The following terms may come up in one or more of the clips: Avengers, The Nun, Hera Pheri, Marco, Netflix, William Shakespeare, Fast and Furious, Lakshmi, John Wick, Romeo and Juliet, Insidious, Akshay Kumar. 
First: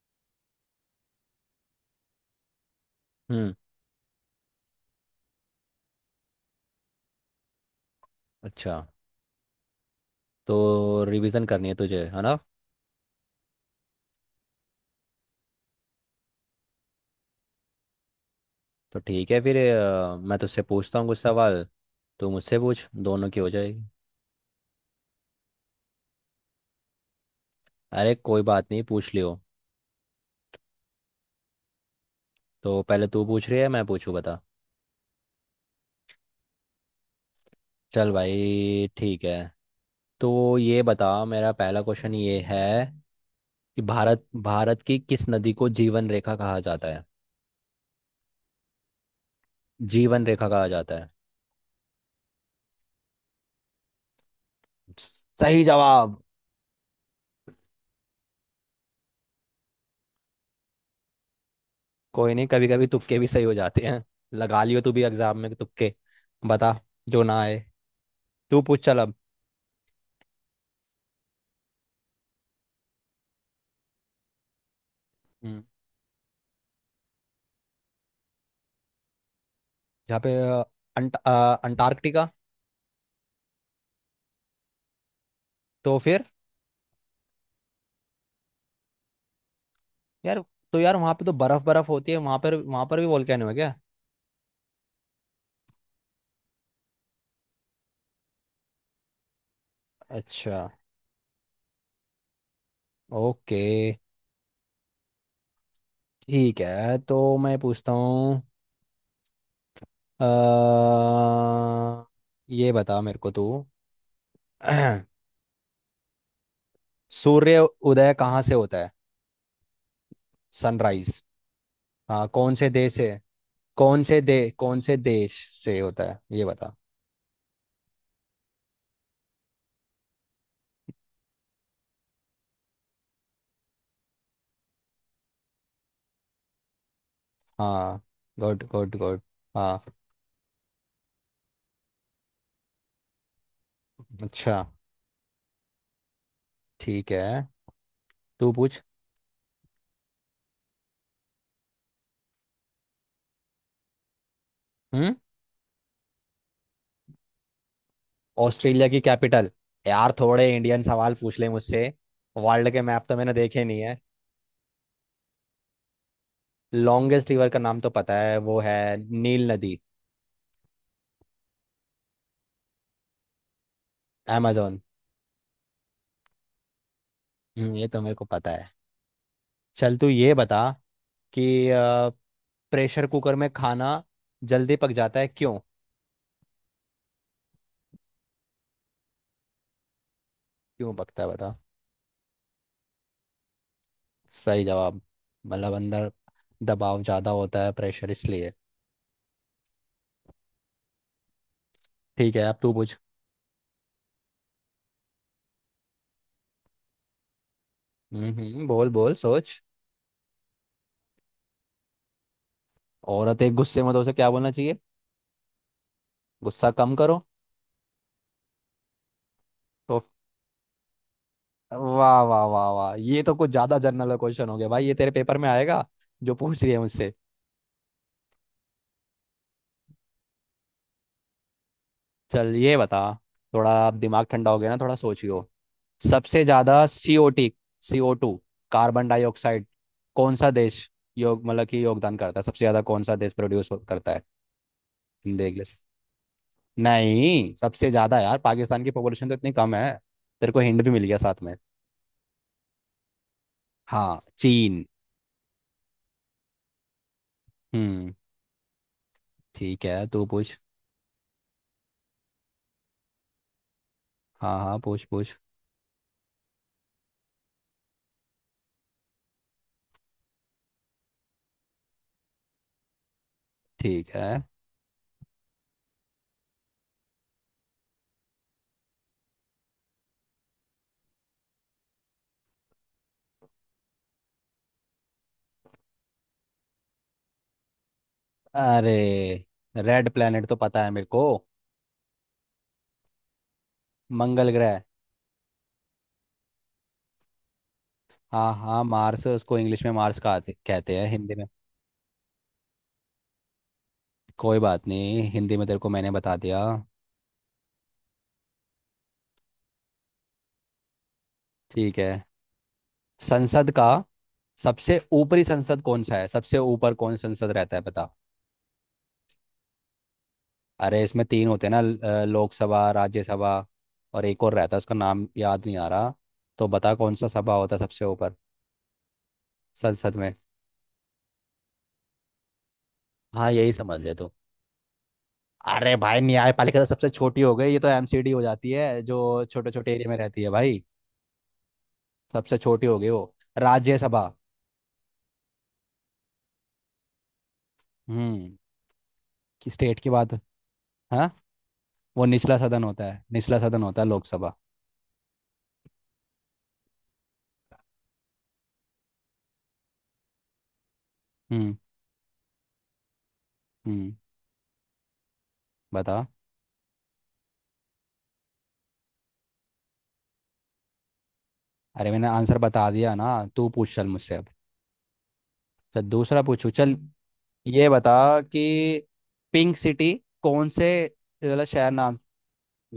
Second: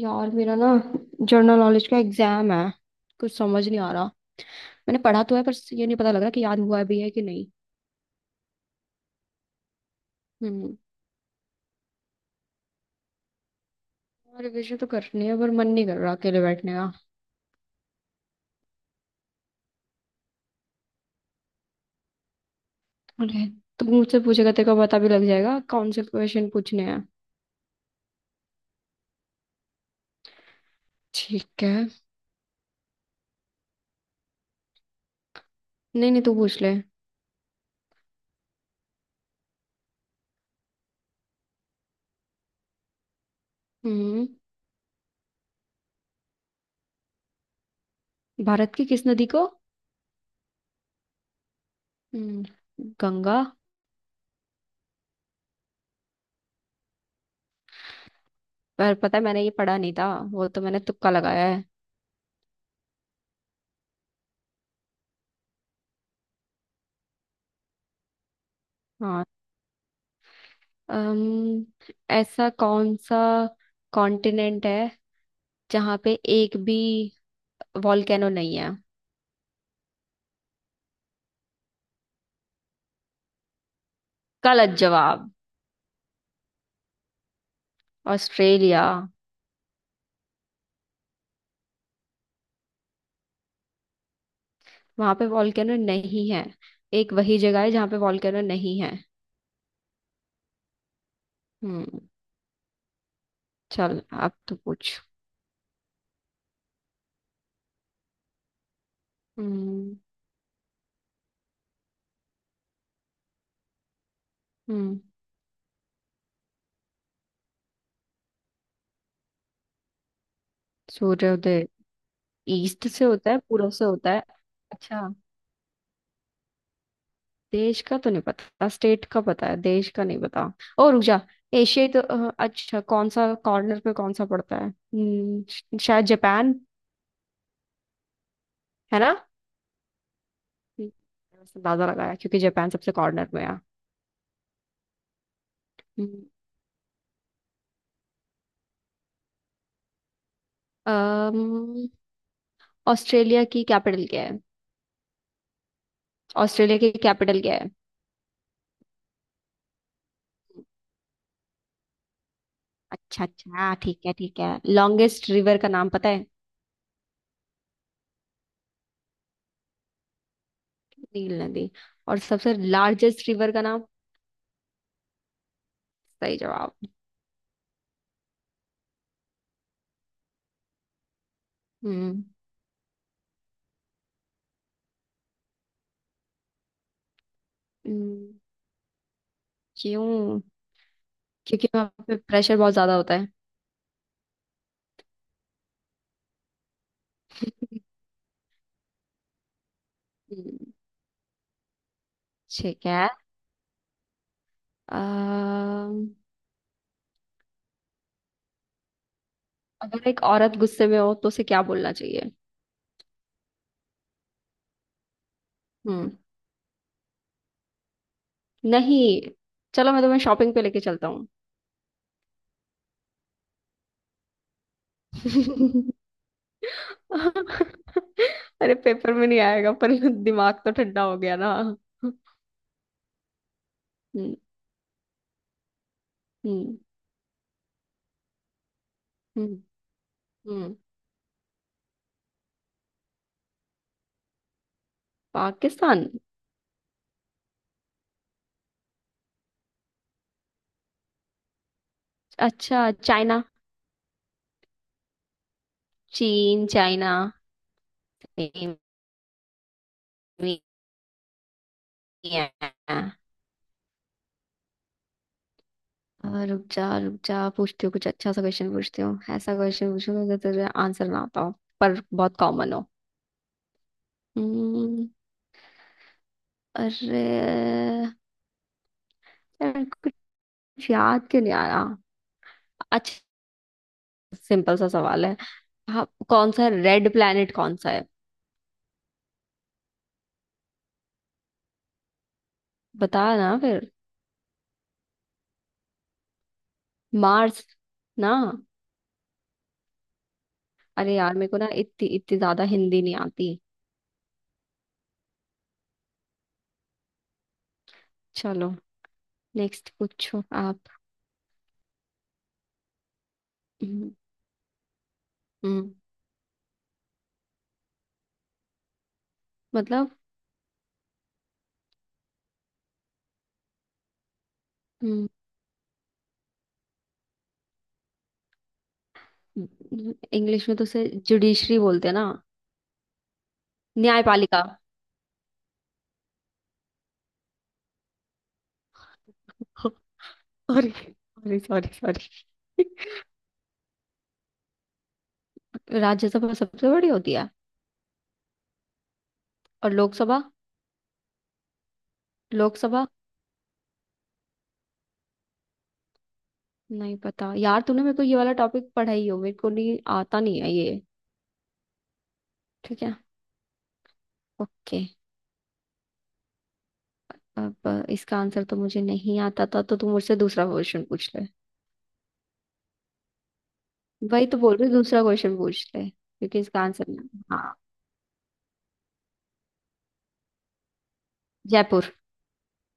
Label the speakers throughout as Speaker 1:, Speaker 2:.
Speaker 1: यार मेरा ना जनरल नॉलेज का एग्जाम है। कुछ
Speaker 2: हम्म।
Speaker 1: समझ नहीं आ रहा। मैंने पढ़ा तो है पर ये नहीं पता लग रहा कि याद हुआ भी है कि नहीं।
Speaker 2: अच्छा।
Speaker 1: हम्म।
Speaker 2: तो रिवीजन करनी है तुझे, है ना।
Speaker 1: और रिविजन तो करनी है पर मन नहीं कर रहा अकेले बैठने का।
Speaker 2: तो ठीक है फिर मैं तुझसे पूछता हूँ कुछ सवाल। तू मुझसे पूछ, दोनों की
Speaker 1: अरे,
Speaker 2: हो जाएगी।
Speaker 1: तू मुझसे पूछेगा तेरे को पता भी लग जाएगा कौन से क्वेश्चन पूछने हैं।
Speaker 2: अरे कोई बात नहीं, पूछ लियो।
Speaker 1: ठीक है।
Speaker 2: तो पहले तू पूछ रही है मैं पूछूँ, बता।
Speaker 1: नहीं नहीं, तू पूछ ले।
Speaker 2: चल भाई ठीक है। तो ये बता, मेरा पहला क्वेश्चन ये है कि भारत
Speaker 1: हम्म।
Speaker 2: भारत की किस नदी को जीवन रेखा कहा जाता है।
Speaker 1: भारत की किस नदी को?
Speaker 2: जीवन रेखा कहा जाता है।
Speaker 1: हम्म। गंगा।
Speaker 2: सही जवाब।
Speaker 1: पर पता है मैंने ये पढ़ा नहीं था। वो तो मैंने तुक्का लगाया है।
Speaker 2: कोई नहीं, कभी कभी तुक्के भी सही हो जाते हैं। लगा लियो तू भी एग्जाम में तुक्के। बता, जो ना आए। तू पूछ चल अब।
Speaker 1: हाँ। अम्म ऐसा कौन सा कॉन्टिनेंट है
Speaker 2: हम्म।
Speaker 1: जहां पे एक भी वॉल्केनो नहीं है?
Speaker 2: यहाँ पे अंट, अ, अंटार्कटिका।
Speaker 1: गलत जवाब।
Speaker 2: तो फिर
Speaker 1: ऑस्ट्रेलिया।
Speaker 2: यार, तो यार वहाँ पे तो बर्फ बर्फ होती है, वहाँ पर भी वोल्केनो है क्या।
Speaker 1: वहां पे वॉल्केनो नहीं है। एक वही जगह है जहां पे वॉल्केनो नहीं है।
Speaker 2: अच्छा।
Speaker 1: हम्म।
Speaker 2: ओके।
Speaker 1: चल अब तो पूछ।
Speaker 2: ठीक है तो मैं पूछता हूँ।
Speaker 1: हम्म।
Speaker 2: अ, ये बता मेरे को तू।
Speaker 1: हम्म।
Speaker 2: सूर्य उदय कहाँ से होता है, सनराइज।
Speaker 1: सूर्योदय।
Speaker 2: हाँ, कौन से
Speaker 1: ईस्ट
Speaker 2: देश
Speaker 1: से
Speaker 2: से।
Speaker 1: होता है पूर्व से होता है।
Speaker 2: कौन से
Speaker 1: अच्छा।
Speaker 2: देश से होता है ये बता।
Speaker 1: देश का तो नहीं पता, स्टेट का पता है, देश का नहीं पता। ओ रुक जा। एशिया ही तो अच्छा, कौन सा कॉर्नर पे कौन सा पड़ता है, शायद जापान।
Speaker 2: हाँ, गुड गुड
Speaker 1: है ना?
Speaker 2: गुड। हाँ।
Speaker 1: हम्म। मैंने उससे अंदाजा लगाया क्योंकि जापान सबसे कॉर्नर में है।
Speaker 2: अच्छा।
Speaker 1: हम्म।
Speaker 2: ठीक है तू पूछ।
Speaker 1: अम्म, ऑस्ट्रेलिया की कैपिटल क्या है?
Speaker 2: हम्म।
Speaker 1: ऑस्ट्रेलिया की कैपिटल क्या है?
Speaker 2: ऑस्ट्रेलिया की कैपिटल। यार थोड़े इंडियन सवाल पूछ ले मुझसे, वर्ल्ड के मैप तो
Speaker 1: अच्छा
Speaker 2: मैंने देखे
Speaker 1: अच्छा,
Speaker 2: नहीं है।
Speaker 1: ठीक है ठीक है। लॉन्गेस्ट रिवर का नाम पता है?
Speaker 2: लॉन्गेस्ट रिवर का नाम तो पता है, वो है नील नदी।
Speaker 1: नील नदी। और सबसे लार्जेस्ट रिवर का नाम?
Speaker 2: amazon।
Speaker 1: सही जवाब।
Speaker 2: हम्म, ये तो मेरे को पता है। चल तू ये बता कि
Speaker 1: हम्म।
Speaker 2: प्रेशर कुकर में खाना जल्दी पक जाता है क्यों।
Speaker 1: हम्म, क्यों?
Speaker 2: क्यों पकता है बता।
Speaker 1: क्योंकि वहाँ पे प्रेशर बहुत ज्यादा होता है।
Speaker 2: सही जवाब। मतलब अंदर दबाव ज़्यादा होता है प्रेशर, इसलिए।
Speaker 1: हम्म।
Speaker 2: ठीक है, अब तू
Speaker 1: ठीक
Speaker 2: पूछ।
Speaker 1: है। अम्म,
Speaker 2: बोल बोल सोच।
Speaker 1: अगर एक औरत गुस्से में हो तो उसे क्या बोलना चाहिए?
Speaker 2: औरत एक गुस्से में तो उसे क्या बोलना चाहिए।
Speaker 1: हम्म।
Speaker 2: गुस्सा कम करो।
Speaker 1: नहीं। चलो,
Speaker 2: तो
Speaker 1: मैं तुम्हें शॉपिंग पे लेके चलता।
Speaker 2: वाह वाह वाह वाह, ये तो कुछ ज्यादा जनरल क्वेश्चन हो गया भाई, ये तेरे पेपर में आएगा जो पूछ रही है मुझसे।
Speaker 1: अरे पेपर में नहीं आएगा पर दिमाग तो ठंडा हो गया ना। हम्म।
Speaker 2: चल ये बता, थोड़ा अब दिमाग ठंडा हो गया ना, थोड़ा सोचियो। सबसे
Speaker 1: हम्म
Speaker 2: ज्यादा सीओटी, सीओ टू, कार्बन
Speaker 1: हम्म
Speaker 2: डाइऑक्साइड कौन सा
Speaker 1: हम्म।
Speaker 2: देश योग मतलब कि योगदान करता है, सबसे ज्यादा कौन सा देश प्रोड्यूस करता है। देख ले।
Speaker 1: पाकिस्तान।
Speaker 2: नहीं, सबसे ज्यादा यार पाकिस्तान की पॉपुलेशन तो इतनी कम है। तेरे को हिंट भी मिल गया साथ में।
Speaker 1: अच्छा, चाइना।
Speaker 2: हाँ चीन।
Speaker 1: चीन चाइना।
Speaker 2: हम्म। ठीक है तू पूछ।
Speaker 1: हाँ।
Speaker 2: हाँ हाँ पूछ पूछ।
Speaker 1: रुक जा रुक जा, पूछती हूँ कुछ अच्छा सा क्वेश्चन, पूछती हूँ ऐसा क्वेश्चन पूछूंगा जो तुझे आंसर ना आता हो पर बहुत कॉमन हो।
Speaker 2: ठीक है।
Speaker 1: हम्म। अरे यार, कुछ याद क्यों नहीं आ रहा? अच्छा, सिंपल सा सवाल है। हाँ, कौन सा रेड प्लैनेट कौन सा?
Speaker 2: अरे, रेड प्लेनेट तो पता है मेरे को।
Speaker 1: बता ना फिर।
Speaker 2: मंगल ग्रह।
Speaker 1: मार्स। ना।
Speaker 2: हाँ हाँ मार्स, उसको इंग्लिश में मार्स कहते कहते हैं
Speaker 1: अरे
Speaker 2: हिंदी
Speaker 1: यार
Speaker 2: में।
Speaker 1: मेरे को ना इतनी इतनी ज्यादा हिंदी नहीं आती।
Speaker 2: कोई बात नहीं, हिंदी में तेरे को मैंने बता दिया।
Speaker 1: चलो। नेक्स्ट पूछो आप।
Speaker 2: ठीक है। संसद का
Speaker 1: हम्म।
Speaker 2: सबसे ऊपरी संसद
Speaker 1: हम्म,
Speaker 2: कौन सा है, सबसे ऊपर कौन संसद रहता है बता।
Speaker 1: मतलब।
Speaker 2: अरे इसमें तीन होते हैं ना, लोकसभा राज्यसभा और एक और रहता है, उसका
Speaker 1: हम्म।
Speaker 2: नाम याद नहीं आ रहा। तो बता कौन सा सभा होता है सबसे ऊपर संसद में।
Speaker 1: इंग्लिश में तो उसे जुडिशरी बोलते हैं ना?
Speaker 2: हाँ यही समझ ले तू।
Speaker 1: न्यायपालिका।
Speaker 2: अरे भाई न्यायपालिका तो सबसे छोटी हो गई, ये तो एमसीडी हो जाती है जो छोटे छोटे एरिया में रहती है भाई।
Speaker 1: Sorry sorry sorry sorry.
Speaker 2: सबसे छोटी हो गई वो। राज्यसभा।
Speaker 1: राज्यसभा सबसे बड़ी होती है।
Speaker 2: हम्म। कि
Speaker 1: और
Speaker 2: स्टेट की बात।
Speaker 1: लोकसभा।
Speaker 2: हाँ, वो निचला सदन होता
Speaker 1: लोकसभा।
Speaker 2: है, निचला सदन होता है लोकसभा।
Speaker 1: नहीं पता यार, तूने मेरे को ये वाला टॉपिक पढ़ाई हो, मेरे को नहीं आता नहीं है ये।
Speaker 2: हम्म।
Speaker 1: ठीक है।
Speaker 2: हम्म।
Speaker 1: ओके।
Speaker 2: बता।
Speaker 1: अब इसका आंसर तो मुझे नहीं आता था तो तू मुझसे दूसरा क्वेश्चन पूछ ले।
Speaker 2: अरे मैंने आंसर बता दिया ना। तू पूछ चल मुझसे अब।
Speaker 1: वही तो बोल रही हूँ, दूसरा क्वेश्चन पूछ
Speaker 2: चल
Speaker 1: ले
Speaker 2: दूसरा
Speaker 1: क्योंकि
Speaker 2: पूछू
Speaker 1: इसका
Speaker 2: चल।
Speaker 1: आंसर ना। हाँ।
Speaker 2: ये बता कि पिंक सिटी कौन से वाला शहर
Speaker 1: जयपुर।
Speaker 2: नाम।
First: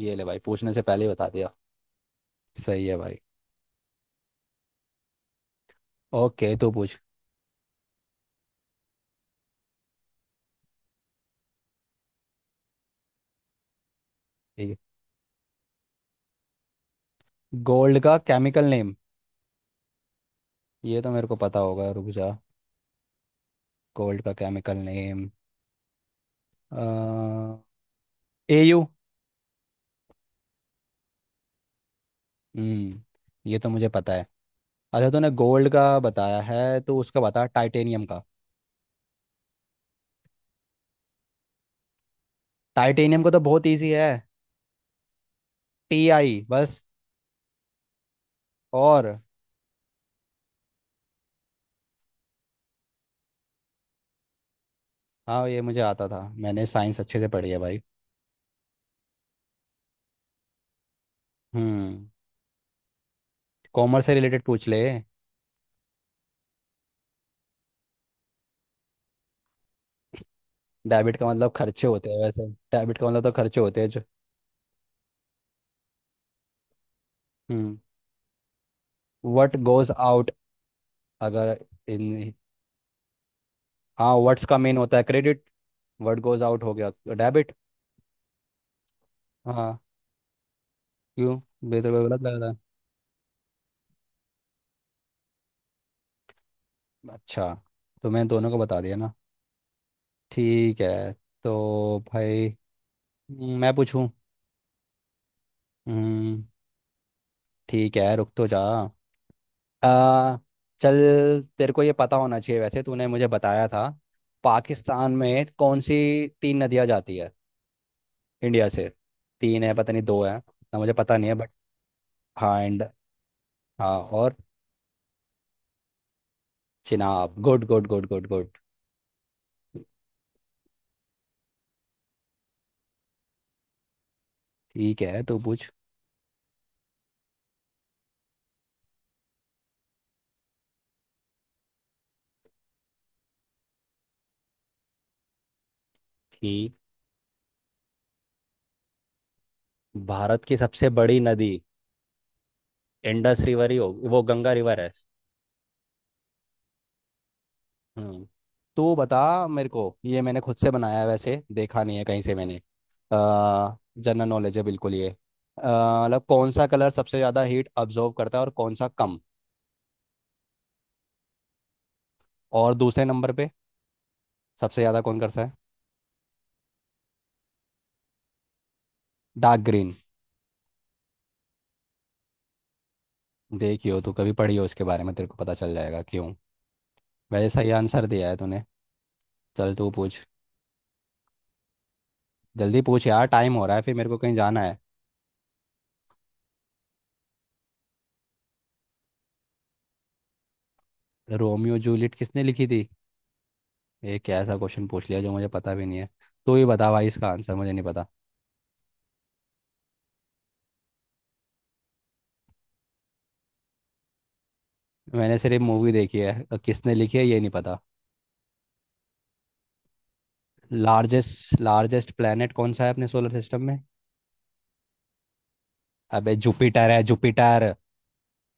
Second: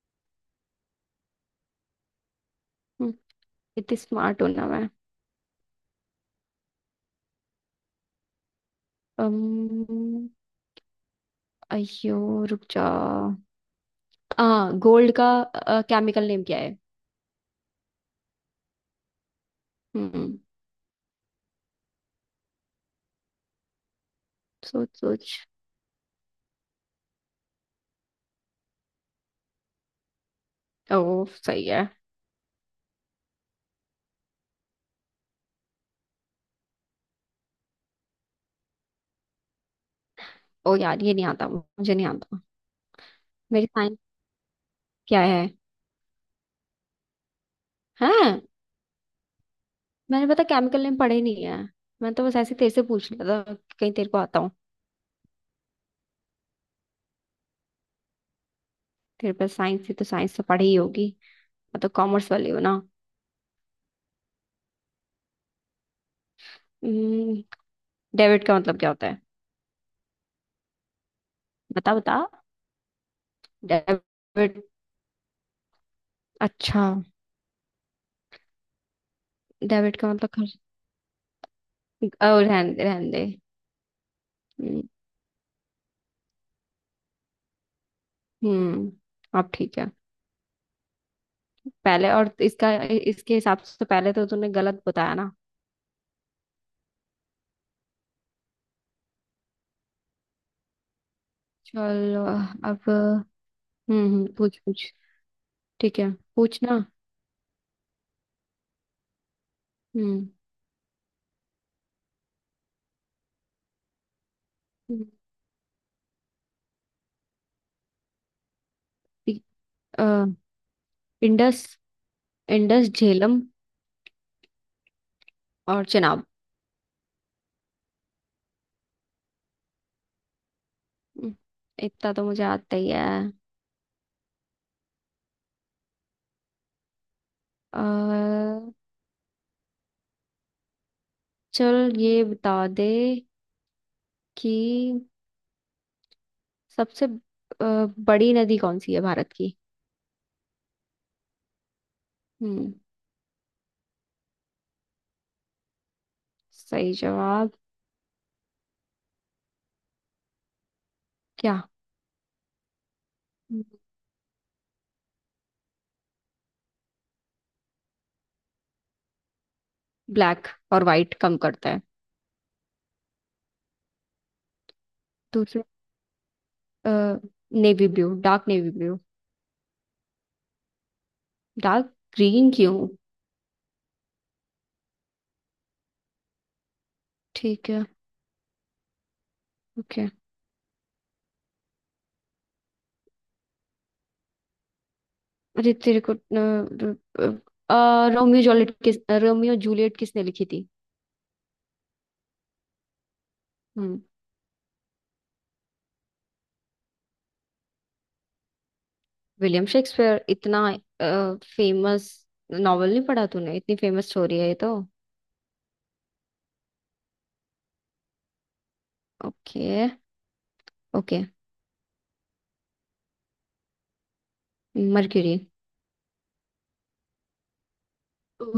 Speaker 2: ये ले भाई, पूछने से पहले ही बता दिया। सही है
Speaker 1: हम्म,
Speaker 2: भाई।
Speaker 1: इतनी स्मार्ट हूं ना मैं।
Speaker 2: ओके तू पूछ।
Speaker 1: अम्म, अयो रुक जा। आ
Speaker 2: ठीक
Speaker 1: गोल्ड का केमिकल नेम क्या है?
Speaker 2: है। गोल्ड का केमिकल नेम।
Speaker 1: हम्म।
Speaker 2: ये तो मेरे को पता होगा, रुक जा। गोल्ड का केमिकल
Speaker 1: सोच सोच।
Speaker 2: Name A.
Speaker 1: ओ सही है।
Speaker 2: हम्म, ये तो मुझे पता है। अच्छा तूने गोल्ड का बताया है तो उसका बता टाइटेनियम का।
Speaker 1: ओ यार, ये नहीं आता, मुझे नहीं आता।
Speaker 2: टाइटेनियम का तो
Speaker 1: मेरी
Speaker 2: बहुत इजी
Speaker 1: साइंस
Speaker 2: है,
Speaker 1: क्या है?
Speaker 2: Ti बस।
Speaker 1: हैं?
Speaker 2: और।
Speaker 1: मैंने पता केमिकल नेम पढ़े नहीं है। मैं तो बस ऐसे ही तेरे से पूछ लिया था, कहीं तेरे को आता हो।
Speaker 2: हाँ ये मुझे आता था, मैंने साइंस अच्छे से पढ़ी है भाई।
Speaker 1: तेरे पास साइंस है तो साइंस तो पढ़ी ही होगी। मैं तो
Speaker 2: हम्म।
Speaker 1: कॉमर्स वाली हूँ ना।
Speaker 2: कॉमर्स से रिलेटेड पूछ ले।
Speaker 1: डेबिट का मतलब क्या होता है?
Speaker 2: डेबिट का मतलब खर्चे
Speaker 1: बता
Speaker 2: होते हैं,
Speaker 1: बता।
Speaker 2: वैसे डेबिट का मतलब तो खर्चे होते हैं जो।
Speaker 1: डेबिट। अच्छा।
Speaker 2: हम्म, व्हाट गोज
Speaker 1: डेबिट का मतलब
Speaker 2: आउट।
Speaker 1: खर्च।
Speaker 2: अगर इन।
Speaker 1: और रहने दे रहने दे।
Speaker 2: हाँ व्हाट्स का मेन
Speaker 1: हम्म।
Speaker 2: होता है क्रेडिट, व्हाट गोज आउट हो गया डेबिट।
Speaker 1: हम्म, अब
Speaker 2: हाँ।
Speaker 1: ठीक है।
Speaker 2: क्यों, बेहतर को
Speaker 1: पहले
Speaker 2: गलत
Speaker 1: और
Speaker 2: लग रहा
Speaker 1: इसका इसके हिसाब से तो पहले तो तूने गलत बताया ना।
Speaker 2: है। अच्छा, तो मैंने दोनों को बता दिया ना। ठीक है। तो
Speaker 1: चलो।
Speaker 2: भाई।
Speaker 1: अब हम्म।
Speaker 2: मैं पूछूं।
Speaker 1: पूछ पूछ। ठीक है।
Speaker 2: हम्म,
Speaker 1: पूछना।
Speaker 2: ठीक है रुक तो जा।
Speaker 1: हम्म।
Speaker 2: आ, चल तेरे को ये पता होना चाहिए वैसे, तूने मुझे बताया था।
Speaker 1: हम्म,
Speaker 2: पाकिस्तान में कौन सी तीन नदियां जाती है इंडिया से।
Speaker 1: ठीक,
Speaker 2: तीन है पता नहीं,
Speaker 1: अ,
Speaker 2: दो है ना मुझे पता नहीं है बट।
Speaker 1: इंडस।
Speaker 2: हाँ एंड।
Speaker 1: इंडस झेलम
Speaker 2: हाँ और।
Speaker 1: और Chenab.
Speaker 2: Chenab, good good good good good.
Speaker 1: हम्म, इतना तो मुझे आता ही है।
Speaker 2: ठीक है तू पूछ।
Speaker 1: आ, चल ये बता दे कि
Speaker 2: कि
Speaker 1: सबसे बड़ी नदी कौन सी है भारत की?
Speaker 2: भारत की सबसे बड़ी नदी,
Speaker 1: हम्म।
Speaker 2: इंडस रिवर ही हो, वो गंगा रिवर है।
Speaker 1: सही जवाब।
Speaker 2: हम्म। तू बता। मेरे को ये मैंने खुद से बनाया है वैसे,
Speaker 1: क्या?
Speaker 2: देखा नहीं है कहीं से मैंने, जनरल नॉलेज है बिल्कुल ये। मतलब कौन सा कलर सबसे ज़्यादा हीट अब्जॉर्व करता है और कौन सा कम।
Speaker 1: ब्लैक। और वाइट कम करता है।
Speaker 2: और दूसरे नंबर पे सबसे ज़्यादा कौन करता है।
Speaker 1: दूसरा। Navy blue dark navy blue.
Speaker 2: Dark green.
Speaker 1: Dark green क्यों?
Speaker 2: देखियो तू कभी पढ़ी हो इसके बारे में तेरे को पता चल जाएगा क्यों। वैसे
Speaker 1: ठीक
Speaker 2: सही
Speaker 1: है।
Speaker 2: आंसर दिया है तूने। चल तू
Speaker 1: ओके।
Speaker 2: पूछ। जल्दी पूछ यार, टाइम हो रहा है, फिर मेरे को कहीं जाना है।
Speaker 1: अरे तेरे को रोमियो जूलियट किस रोमियो जूलियट किसने लिखी थी?
Speaker 2: रोमियो जूलियट किसने लिखी थी।
Speaker 1: हम्म।
Speaker 2: ये कैसा क्वेश्चन पूछ लिया जो मुझे पता भी नहीं है। तू ही बता भाई, इसका आंसर मुझे नहीं पता।
Speaker 1: William Shakespeare. इतना फेमस नॉवल नहीं पढ़ा तूने, इतनी फेमस स्टोरी है ये तो।
Speaker 2: मैंने सिर्फ मूवी देखी है, किसने लिखी है ये नहीं पता।
Speaker 1: Okay. Okay.
Speaker 2: Largest largest planet कौन सा है अपने सोलर सिस्टम में।
Speaker 1: मर्क्यूरी।
Speaker 2: अबे जुपिटर है जुपिटर।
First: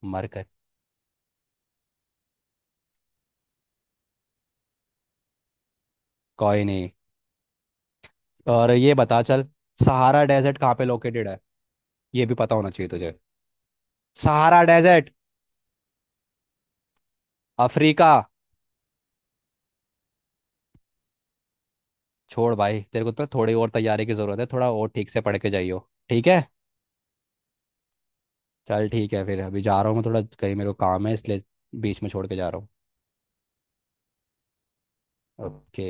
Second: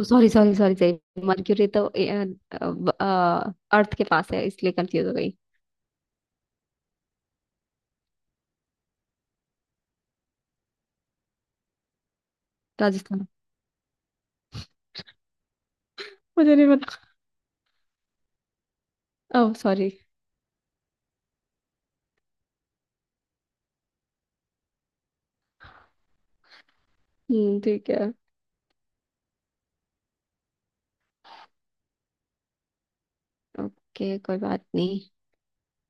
Speaker 1: सॉरी
Speaker 2: मरकर।
Speaker 1: Sorry sorry sorry. मर्क्यूरी तो अर्थ के पास है इसलिए कंफ्यूज हो गई।
Speaker 2: कोई नहीं। और ये बता चल, सहारा डेजर्ट कहाँ पे लोकेटेड है, ये भी पता होना चाहिए तुझे।
Speaker 1: राजस्थान।
Speaker 2: सहारा डेजर्ट
Speaker 1: मुझे नहीं पता।
Speaker 2: अफ्रीका।
Speaker 1: Oh sorry.
Speaker 2: छोड़ भाई, तेरे को तो थोड़ी और तैयारी की जरूरत है, थोड़ा और ठीक से पढ़ के जाइयो, ठीक है।
Speaker 1: ठीक है।
Speaker 2: चल ठीक है फिर, अभी जा रहा हूँ मैं थोड़ा कहीं, मेरे को काम है इसलिए बीच में छोड़ के जा रहा हूँ।
Speaker 1: ओके कोई बात नहीं।
Speaker 2: ओके।